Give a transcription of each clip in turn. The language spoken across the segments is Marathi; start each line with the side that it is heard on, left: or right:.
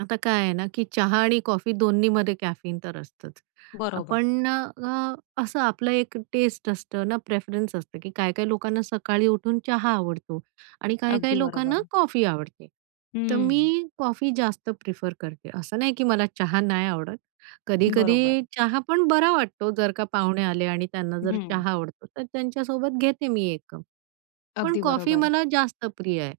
right: आता काय आहे ना, की चहा आणि कॉफी 2न्हीमध्ये कॅफीन तर असतच, अ,
left: बरोबर.
right: पण अ, असं आपलं एक टेस्ट असतं ना, प्रेफरन्स असतं की काही-काही लोकांना सकाळी उठून चहा आवडतो आणि
left: अगदी
right: काही-काही लोकांना
left: बरोबर.
right: कॉफी आवडते. तर
left: हं.
right: मी कॉफी जास्त प्रेफर करते. असं नाही की मला चहा नाही आवडत,
left: बरोबर.
right: कधी-कधी चहा पण बरा वाटतो, जर का पाहुणे आले आणि त्यांना जर
left: हं.
right: चहा आवडतो तर त्यांच्यासोबत घेते मी 1 कप. पण
left: अगदी
right: कॉफी
left: बरोबर.
right: मला जास्त प्रिय आहे.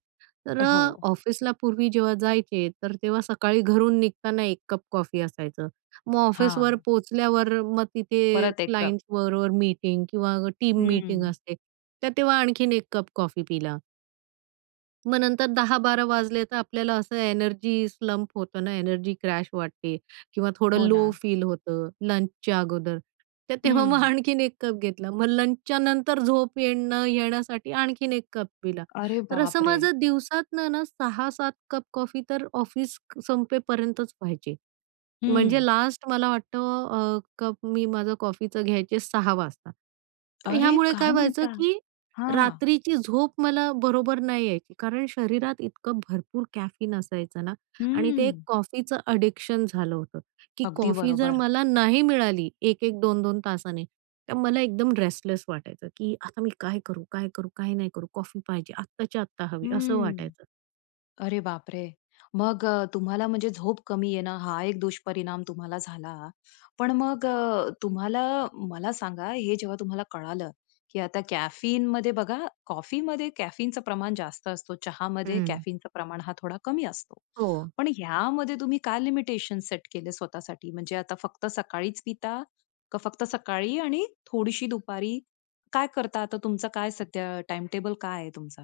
right: तर अ,
left: हो.
right: ऑफिसला पूर्वी जेव्हा जायचे तर तेव्हा सकाळी घरून निघताना 1 कप कॉफी असायचा. मग ऑफिसवर
left: हां.
right: पोहोचल्यावर मग तिथे
left: परत 1 कप.
right: क्लायंट्सबरोबर मीटिंग किंवा टीम मीटिंग
left: हं.
right: असते, तर तेव्हा आणखीन 1 कप कॉफी पिला. मग नंतर 10-12 वाजले तर आपल्याला असं एनर्जी स्लंप होतं ना, एनर्जी क्रॅश वाटते किंवा थोडं
left: हो
right: लो
left: ना.
right: फील होतं, लंचच्या अगोदर. तर तेव्हा मग
left: हं.
right: आणखीन 1 कप घेतला. मग लंचच्या नंतर झोप येणं न नये यासाठी आणखीन 1 कप पिला.
left: अरे
right: तर असं
left: बापरे!
right: माझं दिवसातून ना 6-7 कप कॉफी तर ऑफिस क संपेपर्यंतच प्यायचे. म्हणजे
left: हं.
right: लास्ट मला वाटतं अ, कप मी माझं कॉफीचं घ्यायचे 6 वाजता. तर
left: अरे
right: यामुळे
left: काय
right: काय व्हायचं
left: म्हणता?
right: की
left: हां.
right: रात्रीची झोप मला बरोबर नाही यायची, कारण शरीरात इतकं भरपूर कॅफीन असायचं ना आणि ते
left: हं.
right: कॉफीचं एडिक्शन झालं होतं, की
left: अगदी
right: कॉफी जर
left: बरोबर.
right: मला नाही मिळाली 1-1 2-2 तासांनी तर मला एकदम रेस्टलेस वाटायचं, की आता मी काय करू? काय करू? काय नाही करू, कॉफी पाहिजे आत्ताच्या आत्ता हवी, असं
left: हं,
right: वाटायचं.
left: अरे बापरे! मग अ, तुम्हाला म्हणजे झोप कमी येणं ना हा एक दुष्परिणाम तुम्हाला झाला. पण मग अ, तुम्हाला मला सांगा, हे जेव्हा तुम्हाला कळालं, की आता कॅफीनमध्ये बघा, कॉफीमध्ये कॅफीनचं प्रमाण जास्त असतं, चहामध्ये
right: हं.
left: कॅफीनचं प्रमाण हा थोडं कमी असतो.
right: हो.
left: पण यामध्ये तुम्ही काय लिमिटेशन सेट केले स्वतःसाठी? म्हणजे आता फक्त सकाळीच पिता? का फक्त सकाळीही आणि थोडीशी दुपारी? काय करता आता, तुमचा काय सध्या टाईम टेबल काय आहे तुमचा?